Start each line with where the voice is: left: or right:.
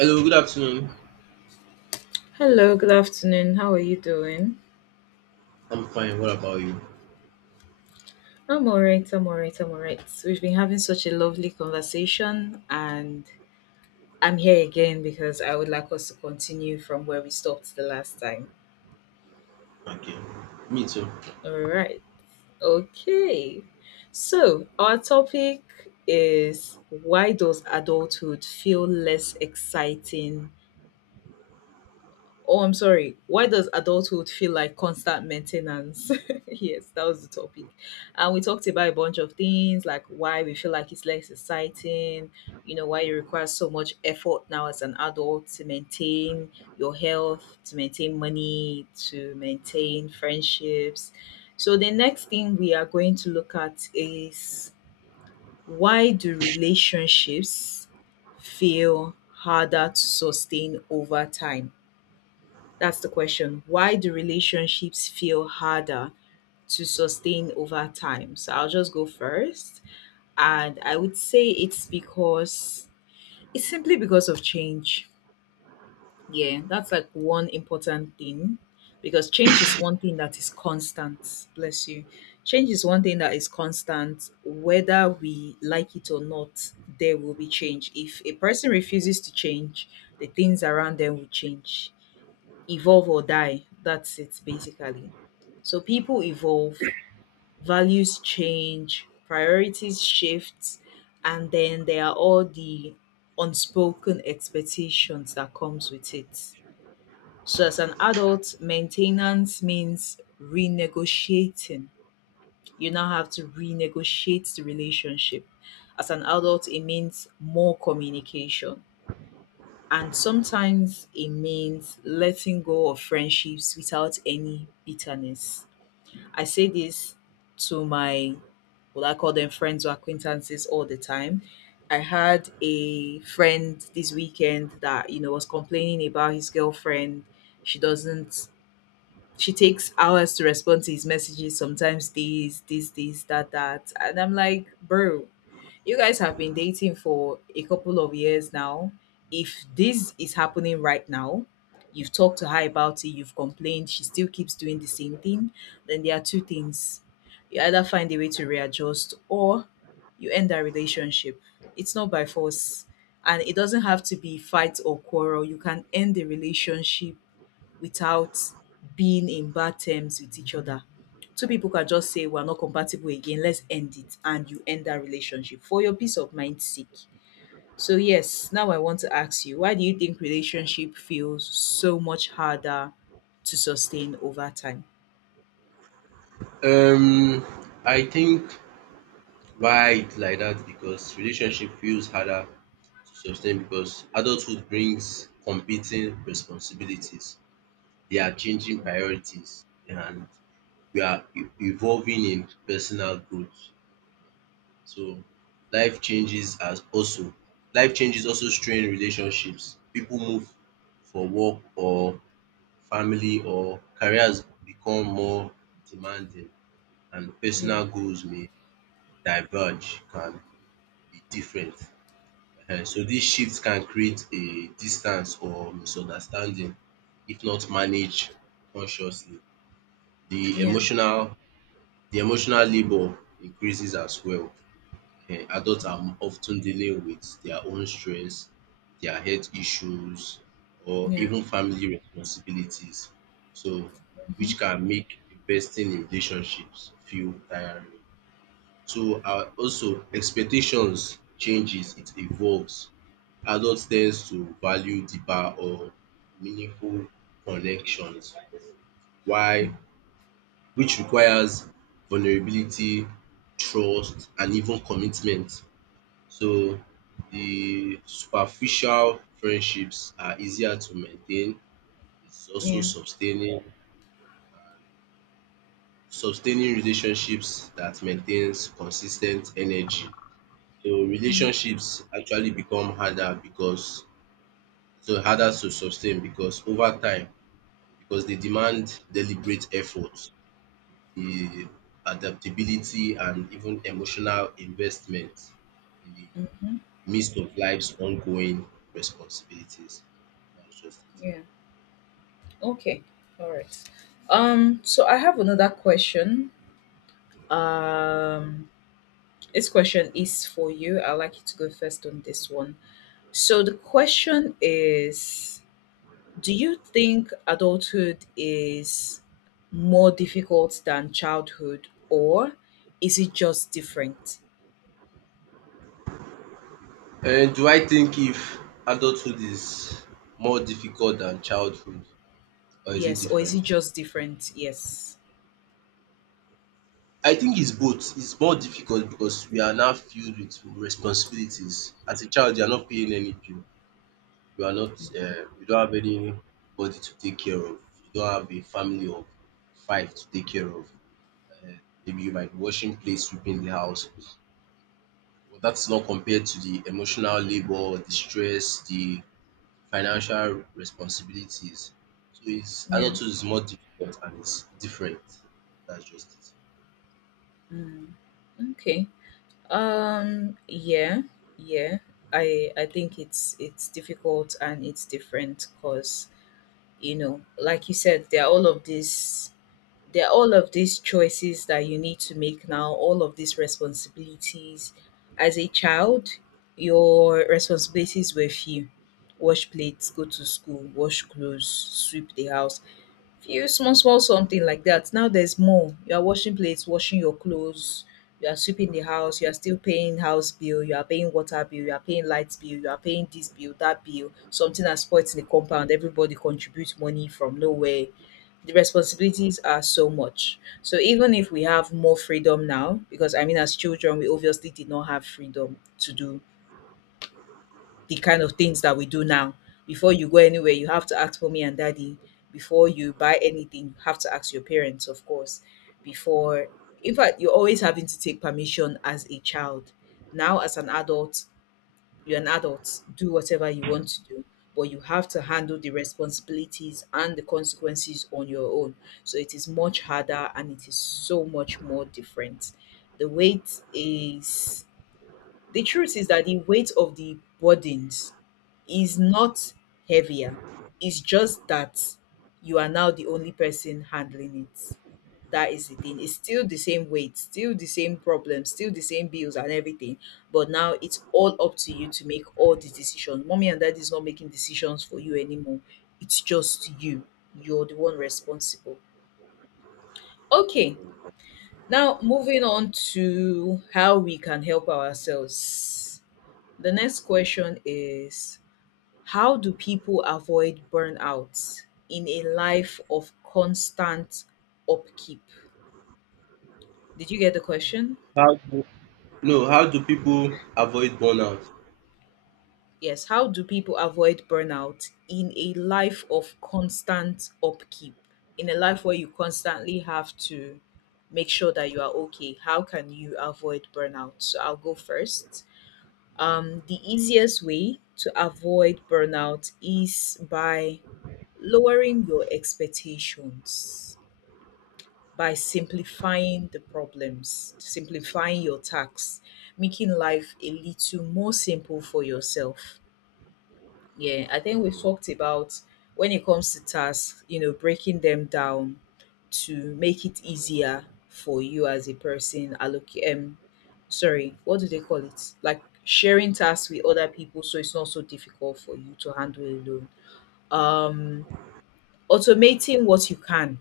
right: Hello, good afternoon.
left: Hello, good afternoon. How are you doing?
right: I'm fine. What about you?
left: I'm all right. I'm all right. I'm all right. We've been having such a lovely conversation, and I'm here again because I would like us to continue from where we stopped the last time.
right: Okay. Me too.
left: All right. Okay. So, our topic is why does adulthood feel less exciting. Oh, I'm sorry. Why does adulthood feel like constant maintenance? Yes, that was the topic. And we talked about a bunch of things like why we feel like it's less exciting, you know, why it requires so much effort now as an adult to maintain your health, to maintain money, to maintain friendships. So, the next thing we are going to look at is, why do relationships feel harder to sustain over time? That's the question. Why do relationships feel harder to sustain over time? So I'll just go first. And I would say it's because it's simply because of change. Yeah, that's like one important thing because change is one thing that is constant. Bless you. Change is one thing that is constant. Whether we like it or not, there will be change. If a person refuses to change, the things around them will change, evolve, or die. That's it, basically. So people evolve, values change, priorities shift, and then there are all the unspoken expectations that comes with it. So as an adult, maintenance means renegotiating. You now have to renegotiate the relationship. As an adult, it means more communication, and sometimes it means letting go of friendships without any bitterness. I say this to my, what I call them, friends or acquaintances all the time. I had a friend this weekend that, you know, was complaining about his girlfriend. She doesn't she takes hours to respond to his messages, sometimes this, this, this, that, that. And I'm like, bro, you guys have been dating for a couple of years now. If this is happening right now, you've talked to her about it, you've complained, she still keeps doing the same thing, then there are two things. You either find a way to readjust, or you end that relationship. It's not by force. And it doesn't have to be fight or quarrel. You can end the relationship without being in bad terms with each other. Two people can just say we're not compatible again, let's end it, and you end that relationship for your peace of mind's sake. So yes, now I want to ask you, why do you think relationship feels so much harder to sustain over time?
right: Um, I think why it's like that because relationship feels harder to sustain because adulthood brings competing responsibilities. They are changing priorities and we are evolving in personal growth. So life changes as also life changes also strain relationships. People move for work or family or careers become more demanding and
left: Yeah,
right: personal goals may diverge, can be different. So dis shift can create a distance or misunderstanding if not managed consciously. The
left: yeah,
right: emotional the emotional labour increases as well. Adults are often dealing with their own stress, their health issues or
left: yeah.
right: even family responsibilities. So
left: Mm-hmm.
right: which can make investing in relationships feel tiring. So also expectations changes, it evolves. Adult tends to value deeper or meaningful connections. Why?
left: Mm,
right: Which requires vulnerability, trust and even commitment. So the superficial friendships are easier to maintain. It's also
left: yeah,
right: sustaining Sustaining relationships that maintains consistent energy. So
left: mm,
right: relationships actually become harder because so harder to sustain because over time because they demand deliberate effort, the adaptability and even emotional investment in the
left: mm-hmm.
right: midst of life's ongoing responsibilities. That's just
left: Yeah. Okay, all right. So I have another question. Um, This question is for you. I'd like you to go first on this one. So the question is, do you think adulthood is more difficult than childhood, or is it just different?
right: it. Do I think if adulthood is more difficult than childhood or is it
left: Yes, or is
right: different?
left: it just different? Yes.
right: I think it's both. It's more difficult because we are now filled with responsibilities. As a child you are not paying any bill, you are not you don't have anybody to take care of, you don't have a family of five to take care of. um Maybe you might be washing plates, sweeping the house. But that's not compared to the emotional labor, the stress, the financial responsibilities. So it's
left: Yeah.
right: adulthood is more difficult and it's different. That's just it.
left: Mm, okay. Yeah. Yeah. I think it's difficult and it's different, cuz, you know, like you said, there are all of these there are all of these choices that you need to make now, all of these responsibilities. As a child, your responsibilities were few: wash plates, go to school, wash clothes, sweep the house. Few small small something like that. Now there's more. You are washing plates, washing your clothes, you are sweeping the house, you are still paying house bill, you are paying water bill, you are paying light bill, you are paying this bill, that bill, something has spoilt in the compound, everybody contributes money from nowhere. The responsibilities are so much, so even if we have more freedom now, because I mean, as children, we obviously did not have freedom to do the kind of things that we do now. Before you go anywhere, you have to ask mommy and daddy. Before you buy anything, you have to ask your parents, of course. Before, in fact, you're always having to take permission as a child. Now, as an adult, you're an adult, do whatever you want to do, but you have to handle the responsibilities and the consequences on your own. So it is much harder, and it is so much more different. The weight is the truth is that the weight of the burdens is not heavier. It's just that you are now the only person handling it. That is the thing. It's still the same weight, still the same problems, still the same bills and everything. But now it's all up to you to make all the decisions. Mommy and daddy is not making decisions for you anymore. It's just you. You're the one responsible. Okay, now moving on to how we can help ourselves. The next question is, how do people avoid burnout in a life of constant upkeep? Did you get the question?
right: How do, no, how do people avoid burnout?
left: Yes. How do people avoid burnout in a life of constant upkeep? In a life where you constantly have to make sure that you are okay, how can you avoid burnout? So I'll go first. The easiest way to avoid burnout is by lowering your expectations, by simplifying the problems, simplifying your tasks, making life a little more simple for yourself. Yeah, I think we've talked about, when it comes to tasks, you know, breaking them down to make it easier for you as a person. Allocate, sorry, what do they call it? Like sharing tasks with other people, so it's not so difficult for you to handle alone. Um, Automating what you can,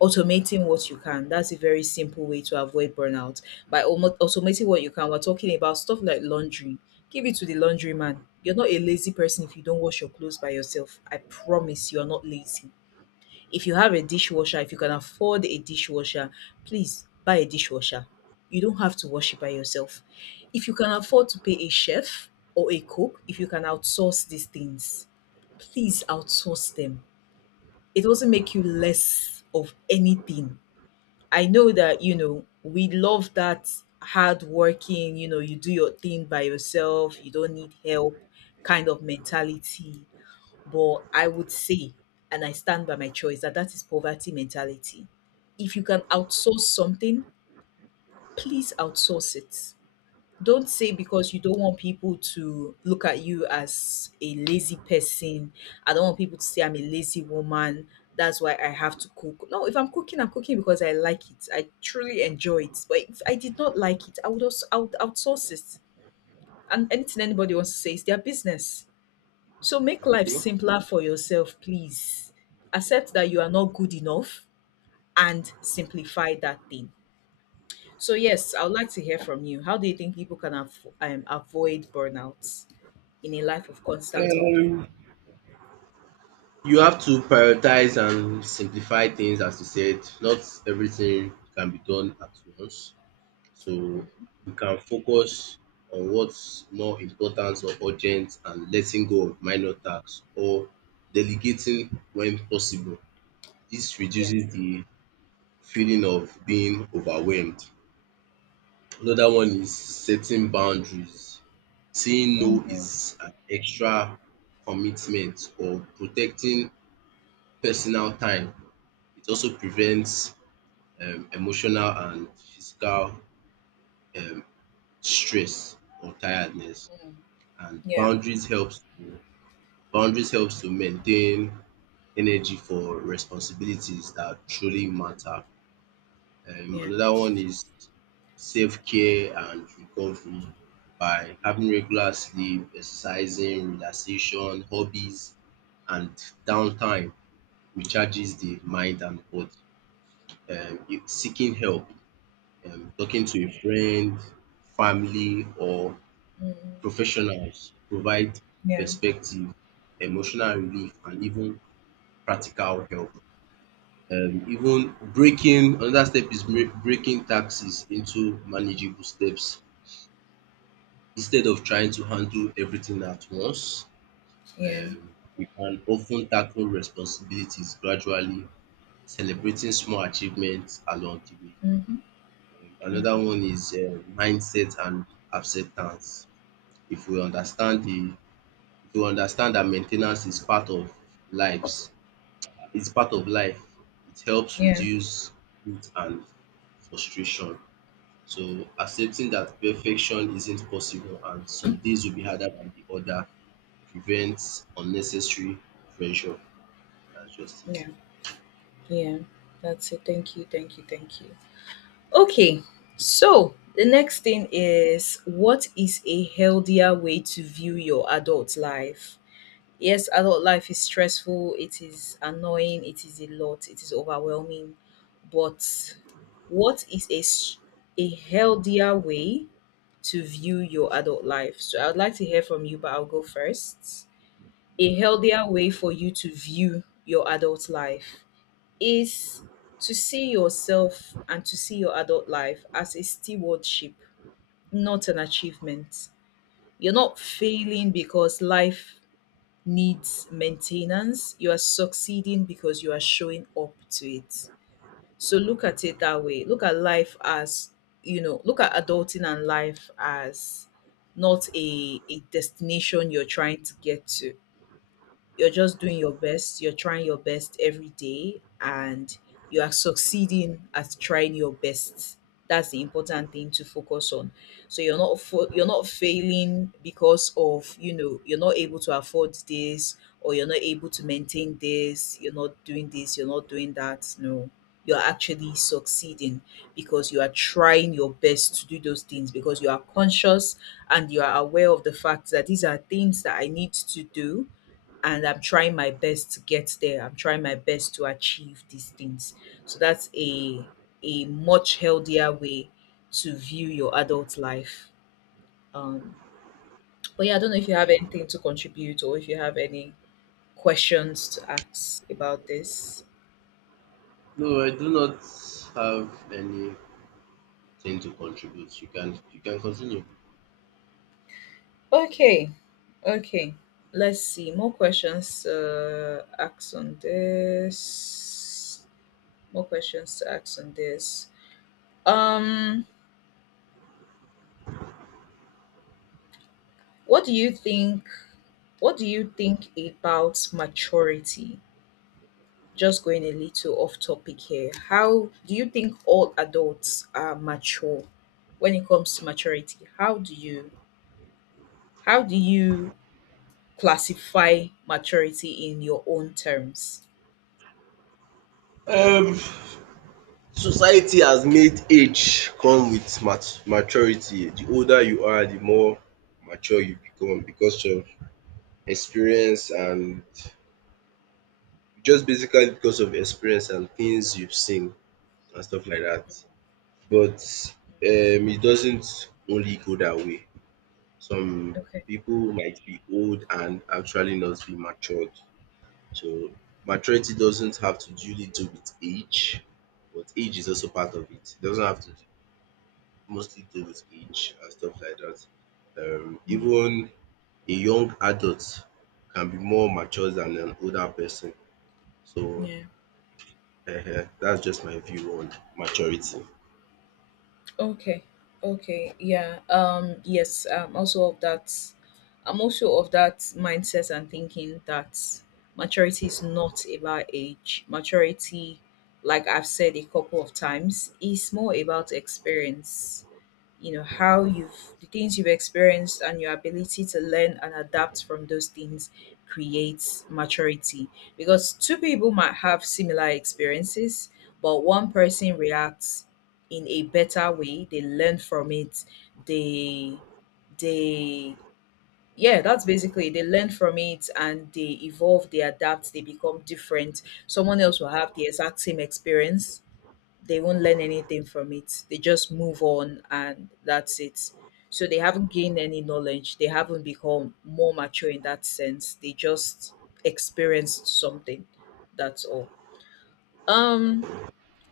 left: automating what you can. That's a very simple way to avoid burnout. By almost automating what you can, we're talking about stuff like laundry. Give it to the laundry man. You're not a lazy person if you don't wash your clothes by yourself. I promise you are not lazy. If you have a dishwasher, if you can afford a dishwasher, please buy a dishwasher. You don't have to wash it by yourself. If you can afford to pay a chef or a cook, if you can outsource these things, please outsource them. It doesn't make you less of anything. I know that, you know, we love that hard working, you know, you do your thing by yourself, you don't need help kind of mentality. But I would say, and I stand by my choice, that that is poverty mentality. If you can outsource something, please outsource it. Don't say because you don't want people to look at you as a lazy person. I don't want people to say I'm a lazy woman. That's why I have to cook. No, if I'm cooking, I'm cooking because I like it. I truly enjoy it. But if I did not like it, I would also, I would outsource it. And anything anybody wants to say is their business. So make life
right: Okay.
left: simpler for yourself, please. Accept that you are not good enough and simplify that thing. So yes, I would like to hear from you. How do you think people can avoid burnout in a life of constant up?
right: Um, you have to prioritize and simplify things, as you said. Not everything can be done at once. So we can focus on what's more important or urgent and letting go of minor tasks or delegating when possible. This
left: Yeah.
right: reduces the feeling of being overwhelmed. Another one is setting boundaries. Saying no
left: Mhm.
right: is an extra commitment or protecting personal time. It also prevents emotional and physical um stress or tiredness. And
left: Yeah.
right: boundaries helps to Boundaries helps to maintain energy for responsibilities that truly matter. Um,
left: Yeah.
right: another one is self care and recovery by having regular sleep, exercising, relaxation, hobbies and downtime recharges the mind and body. Seeking help, talking to a friend, family or
left: Mhm.
right: professionals provide
left: Yeah.
right: perspective, emotional relief and even practical help. Even breaking another step is break breaking taxes into manageable steps. Instead of trying to handle everything at once,
left: Yeah.
right: um we can often tackle responsibilities gradually, celebrating small achievements along the way.
left: Mm-hmm.
right: Another
left: Mm-hmm.
right: one is mindset and acceptance. If we understand the To understand that main ten ance is part of lives is part of life. It helps
left: Yeah.
right: reduce guilt and frustration. So accepting that perfection isn't possible and some days will be harder than the other prevents unnecessary pressure. That's just it.
left: Yeah. Yeah. That's it. Thank you. Thank you. Thank you. Okay. So the next thing is, what is a healthier way to view your adult life? Yes, adult life is stressful, it is annoying, it is a lot, it is overwhelming. But what is a healthier way to view your adult life? So I would like to hear from you, but I'll go first. A healthier way for you to view your adult life is to see yourself and to see your adult life as a stewardship, not an achievement. You're not failing because life needs maintenance, you are succeeding because you are showing up to it. So look at it that way. Look at life as, you know, look at adulting and life as not a destination you're trying to get to. You're just doing your best, you're trying your best every day, and you are succeeding at trying your best. That's the important thing to focus on. So you're not failing because of, you know, you're not able to afford this, or you're not able to maintain this, you're not doing this, you're not doing that. No, you're actually succeeding because you are trying your best to do those things, because you are conscious and you are aware of the fact that these are things that I need to do, and I'm trying my best to get there. I'm trying my best to achieve these things. So that's a much healthier way to view your adult life. Um, but yeah, I don't know if you have anything to contribute, or if you have any questions to ask about this.
right: No, I do not have anything to contribute. You can continue.
left: Okay, okay. Let's see more questions asked on this. More questions to ask on this. Um, what do you think What do you think about maturity? Just going a little off topic here. How do you think all adults are mature when it comes to maturity? How do you classify maturity in your own terms?
right: Um, Society has made age come with maturity. The older you are, the more mature you become because of experience and just basically because of experience and things you've seen and stuff like that. But it doesn't only go that way. Some
left: Okay.
right: people might be old and actually not be matured. So maturity doesn't have to do little with age, but age is also part of it. It doesn't have to do mostly do with age and stuff like that.
left: Mm.
right: Even a young adult can be more mature than an older person. So
left: Yeah.
right: um that's just my view on maturity.
left: Okay. Okay. Yeah. Yes, I'm also of that I'm also of that mindset and thinking that maturity is not about age. Maturity, like I've said a couple of times, is more about experience, you know, how you've the things you've experienced and your ability to learn and adapt from those things creates maturity, because two people might have similar experiences but one person reacts in a better way, they learn from it, they they yeah that's basically they learn from it and they evolve, they adapt, they become different. Someone else will have the exact same experience, they won't learn anything from it. They just move on and that's it. So they haven't gained any knowledge. They haven't become more mature in that sense. They just experienced something. That's all. Um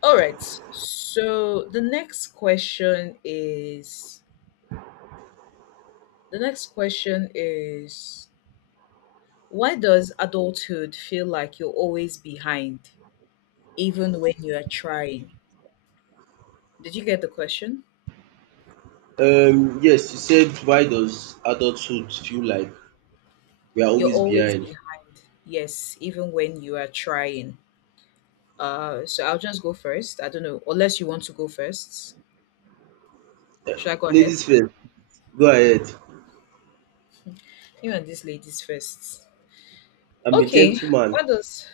left: all right. So the next question is the next question is why does adulthood feel like you're always behind even when you are trying? Did you get the question?
right: Yes, you said why does adulthood feel like we are
left: You're
right: always
left: always
right: behind?
left: behind. Yes, even when you are trying. So I'll just go first. I don't know, unless you want to go first. Should I go ahead?
right: Ladies first, go ahead.
left: You and these ladies first.
right: I'm a
left: Okay.
right: gentleman.
left: Why does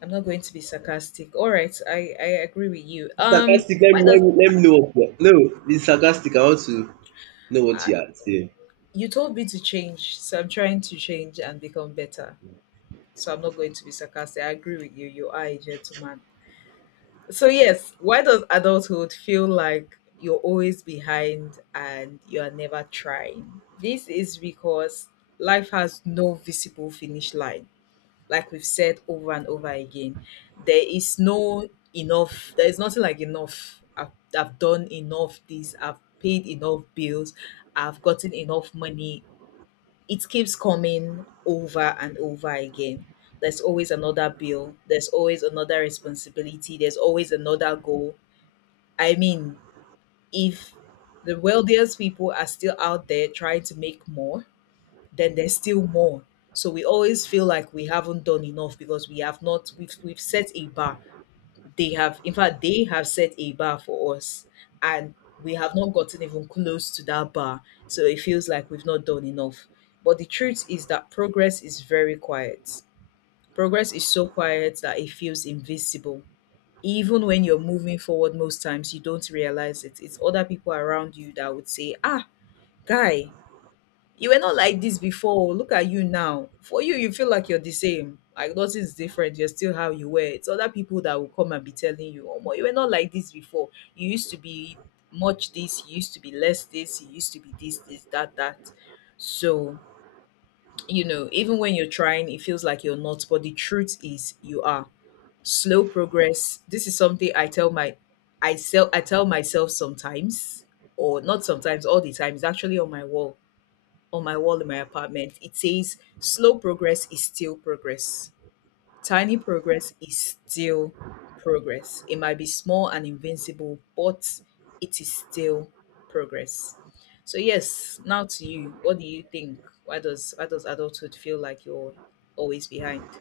left: I'm not going to be sarcastic. All right, I agree with you.
right: Sarcastic, let
left: Why
right: me, let
left: does
right: me, let me know what you are. No, be sarcastic. I want to know what you are saying.
left: you told me to change, so I'm trying to change and become better. So I'm not going to be sarcastic. I agree with you. You are a gentleman. So yes, why does adulthood feel like you're always behind and you are never trying? This is because life has no visible finish line. Like we've said over and over again, there is no enough. There is nothing like enough. I've done enough this. I've paid enough bills. I've gotten enough money, it keeps coming over and over again. There's always another bill, there's always another responsibility, there's always another goal. I mean, if the wealthiest people are still out there trying to make more, then there's still more. So we always feel like we haven't done enough because we have not we've we've set a bar. They have, in fact, they have set a bar for us, and we have not gotten even close to that bar. So it feels like we've not done enough. But the truth is that progress is very quiet. Progress is so quiet that it feels invisible. Even when you're moving forward, most times you don't realize it. It's other people around you that would say, "Ah, guy, you were not like this before. Look at you now." For you, you feel like you're the same. Like nothing's different. You're still how you were. It's other people that will come and be telling you, "Oh, you were not like this before. You used to be much this, you used to be less this, you used to be this, this, that, that." So, you know, even when you're trying, it feels like you're not. But the truth is, you are. Slow progress, this is something I tell my I sell I tell myself sometimes, or not sometimes, all the time. It's actually on my wall, on my wall in my apartment. It says, "Slow progress is still progress. Tiny progress is still progress. It might be small and invincible, but it is still progress." So yes, now to you. What do you think? Why does adulthood feel like you're always behind?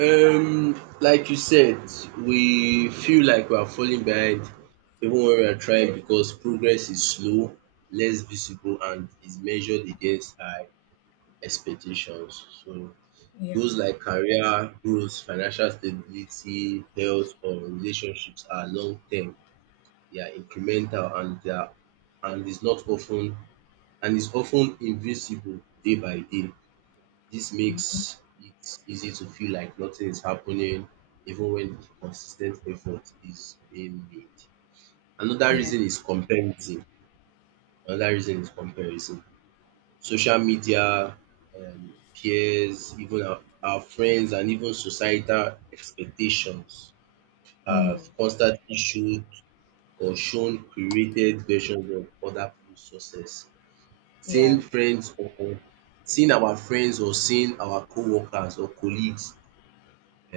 right: Like you said, we feel like we are falling behind even when we are trying because progress is slow, less visible, and is measured against our expectations. So,
left: Yeah.
right: goals like career growth, financial stability, health, or relationships are long term, they are incremental, and they are and is not often and is often invisible day by day. This
left: Hmm.
right: makes it easy to feel like nothing is happening even when consistent effort is being made. Another
left: Yeah.
right: reason is comparison. Another reason is comparison. Social media, peers, even our friends, and even societal expectations
left: Mm.
right: have constantly showed or shown curated versions of other people's success.
left: Yeah.
right: Seeing friends or Seeing our friends or seeing our co-workers or colleagues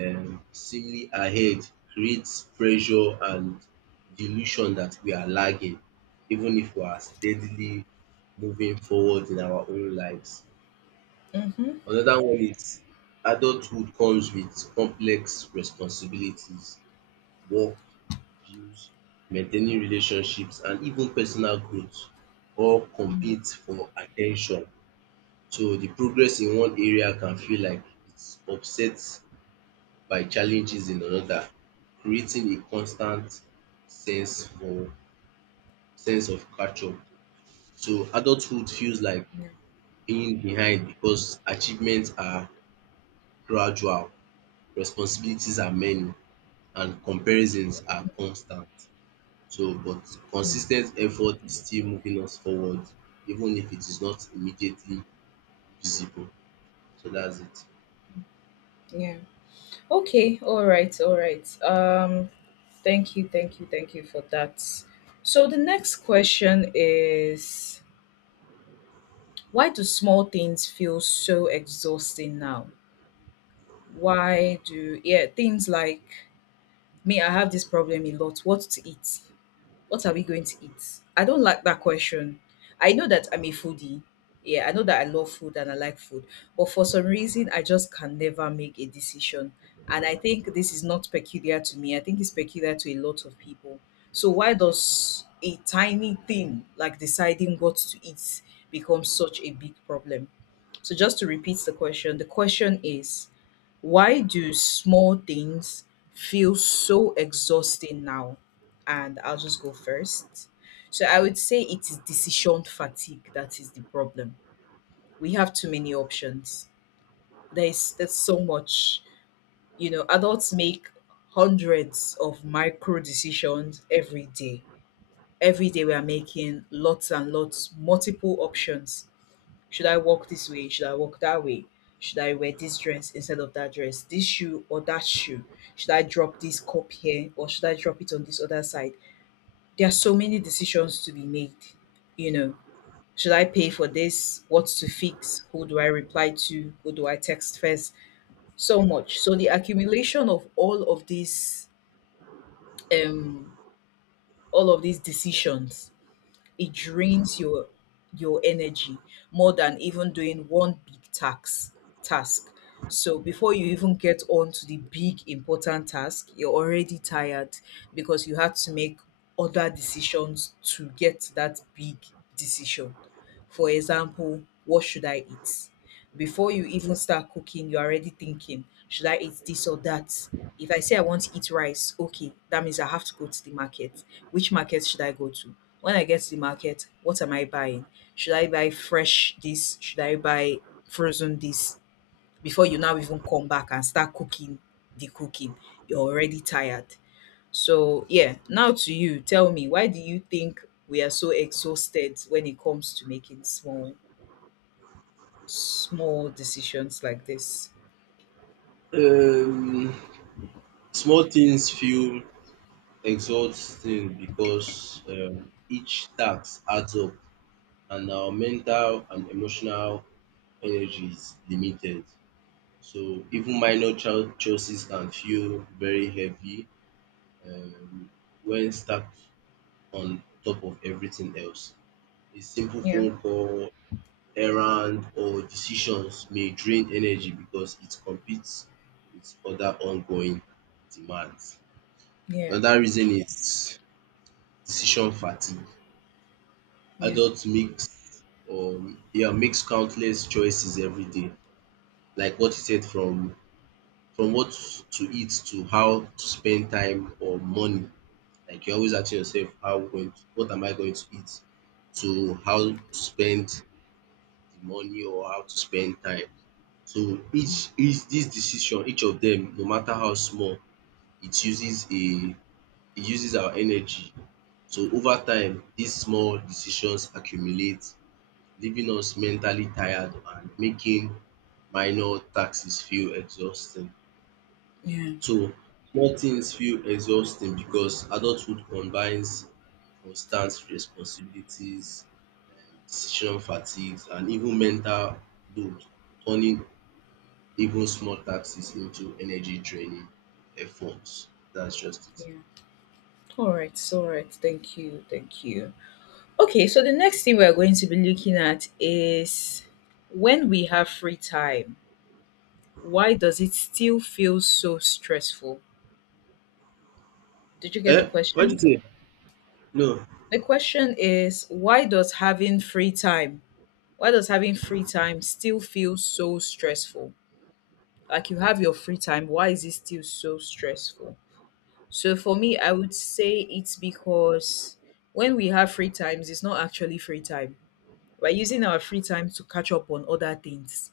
right: seemingly ahead creates pressure and the illusion that we are lagging even if we are steadily moving forward in our own lives.
left: Mm-hmm.
right: Another one is adulthood comes with complex responsibilities, work, bills, maintaining relationships and even personal growth all
left: Yeah.
right: compete for attention. So the progress in one area can feel like it's upsets by challenges in another, creating a constant sense for sense of catch up. So adulthood feels like
left: Yeah.
right: being behind because achievements are gradual, responsibilities are many, and comparisons are constant. So but
left: Mm.
right: consistent effort is still moving us forward even if it is not immediately visible. So that's
left: Yeah. Okay, all right, all right. Thank you, thank you, thank you for that. So the next question is why do small things feel so exhausting now? Why do yeah, things like me, I have this problem a lot, what to eat? What are we going to eat? I don't like that question. I know that I'm a foodie. Yeah, I know that I love food and I like food. But for some reason, I just can never make a decision. And I think this is not peculiar to me. I think it's peculiar to a lot of people. So why does a tiny thing like deciding what to eat become such a big problem? So just to repeat the question is why do small things feel so exhausting now, and I'll just go first. So I would say it is decision fatigue that is the problem. We have too many options. There's so much. You know, adults make hundreds of micro decisions every day. Every day we are making lots and lots, multiple options. Should I walk this way? Should I walk that way? Should I wear this dress instead of that dress? This shoe or that shoe? Should I drop this cup here or should I drop it on this other side? There are so many decisions to be made. You know, should I pay for this? What's to fix? Who do I reply to? Who do I text first? So much. So the accumulation of um, all of these decisions, it drains your energy more than even doing one big tax task. So before you even get on to the big important task, you're already tired because you had to make other decisions to get to that big decision. For example, what should I eat? Before you even start cooking, you're already thinking, should I eat this or that? If I say I want to eat rice, okay, that means I have to go to the market. Which market should I go to? When I get to the market, what am I buying? Should I buy fresh this? Should I buy frozen this? Before you now even come back and start cooking the cooking, you're already tired. So, yeah, now to you, tell me, why do you think we are so exhausted when it comes to making small decisions like this?
right: it. Small things feel exhausting because each task adds up and our mental and emotional energy is limited. So even minor choices can feel very heavy um, when stacked on top of everything else. A simple
left: Yeah,
right: phone call, errand, or decisions may drain energy because it competes with other ongoing demands.
left: yeah,
right: Another reason is decision fatigue.
left: yeah,
right: Adults makes yeah makes countless choices every day like what you said from what to eat to how to spend time or money. Like you're always asking yourself what am I going to eat, to how to spend the money or how to spend time. So each this decision, each of them, no matter how small, it uses a it uses our energy. So over time these small decisions accumulate, leaving us mentally tired and making minor taxes feel exhausting.
left: yeah,
right: So small things feel exhausting because adulthood combines constant responsibilities, decision fatigues and even mental load, turning even small taxes into energy draining efforts. That's just
left: yeah. All right, all right. Thank you, thank you. Okay, so the next thing we're going to be looking at is when we have free time, why does it still feel so stressful? Did you get the
right: it. Eh, what do
left: question?
right: you say? No,
left: The question is, why does having free time still feel so stressful? Like you have your free time, why is it still so stressful? So for me, I would say it's because when we have free times, it's not actually free time. We're using our free time to catch up on other things.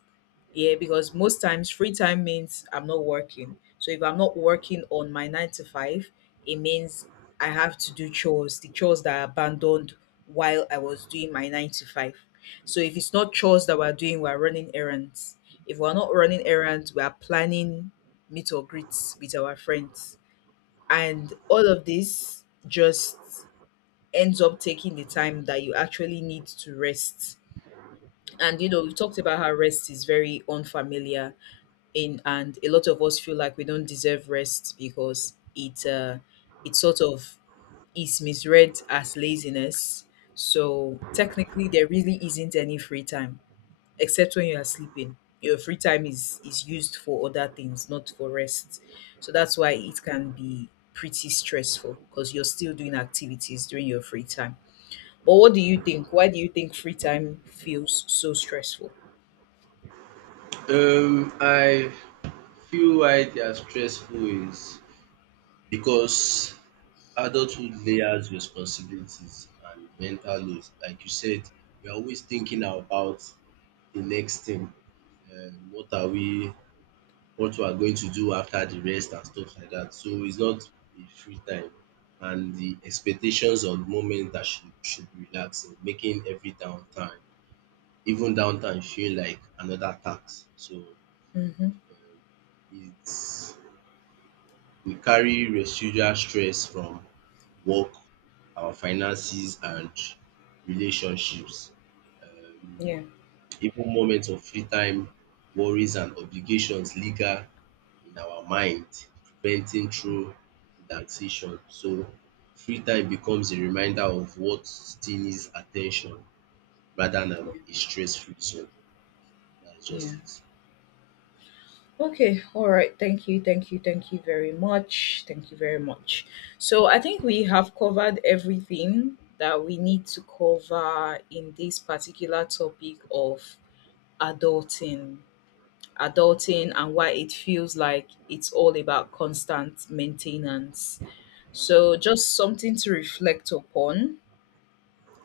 left: Yeah, because most times free time means I'm not working. So if I'm not working on my 9 to 5, it means I have to do chores, the chores that I abandoned while I was doing my 9 to 5. So if it's not chores that we're doing, we're running errands. If we're not running errands, we are planning meet or greets with our friends, and all of this just ends up taking the time that you actually need to rest. And you know, we talked about how rest is very unfamiliar, in and a lot of us feel like we don't deserve rest because it it sort of is misread as laziness. So technically there really isn't any free time except when you are sleeping. Your free time is used for other things, not for rest. So that's why it can be pretty stressful because you're still doing activities during your free time. But what do you think? Why do you think free time feels so stressful?
right: I feel why they are stressful is because adulthood layers responsibilities and mental load. Like you said, we are always thinking about the next thing. Um, what are we, what we are going to do after the rest and stuff like that. So it's not a free time. And the expectations of the moment that should be relaxing, making every downtime, even downtime, feel like another tax. So
left: Mhm.
right: it's we carry residual stress from work, our finances and relationships. Um,
left: Yeah.
right: even moments of free time, worries and obligations linger in our mind, preventing
left: Mm.
right: true relaxation. So free time becomes a reminder of what still needs attention rather
left: Yeah.
right: than a stress-free zone. That's
left: Yeah.
right: just it.
left: Okay, all right. Thank you, thank you, thank you very much. Thank you very much. So, I think we have covered everything that we need to cover in this particular topic of adulting, adulting, and why it feels like it's all about constant maintenance. So, just something to reflect upon.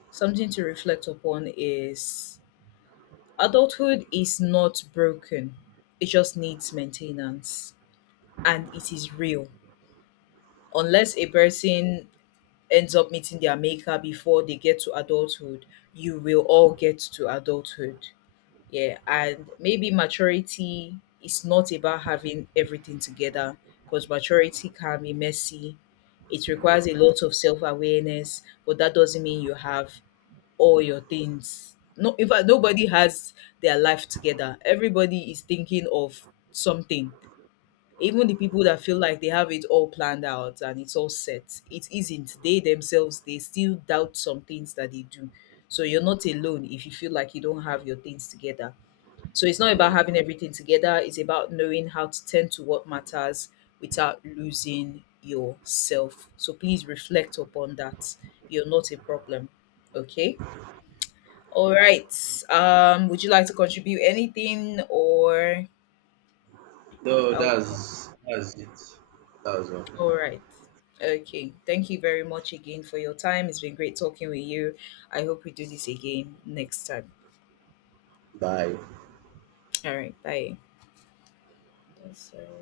left: Something to reflect upon is adulthood is not broken, it just needs maintenance, and it is real. Unless a person ends up meeting their maker before they get to adulthood, you will all get to adulthood. Yeah. And maybe maturity is not about having everything together, because maturity can be messy. It requires a lot of self awareness, but that doesn't mean you have all your things. No, in fact, nobody has their life together. Everybody is thinking of something. Even the people that feel like they have it all planned out and it's all set, it isn't. They themselves, they still doubt some things that they do. So you're not alone if you feel like you don't have your things together. So it's not about
right: Yeah.
left: having everything together, it's about knowing how to tend to what matters without losing yourself. So please reflect upon that. You're not a problem. Okay? All right. Would you like to contribute anything, or
right: No,
left: are
right: that's it. That's all.
left: All right. Okay. Thank you very much again for your time. It's been great talking with you. I hope we do this again next time.
right: Bye.
left: All right. Bye. Yes, sir.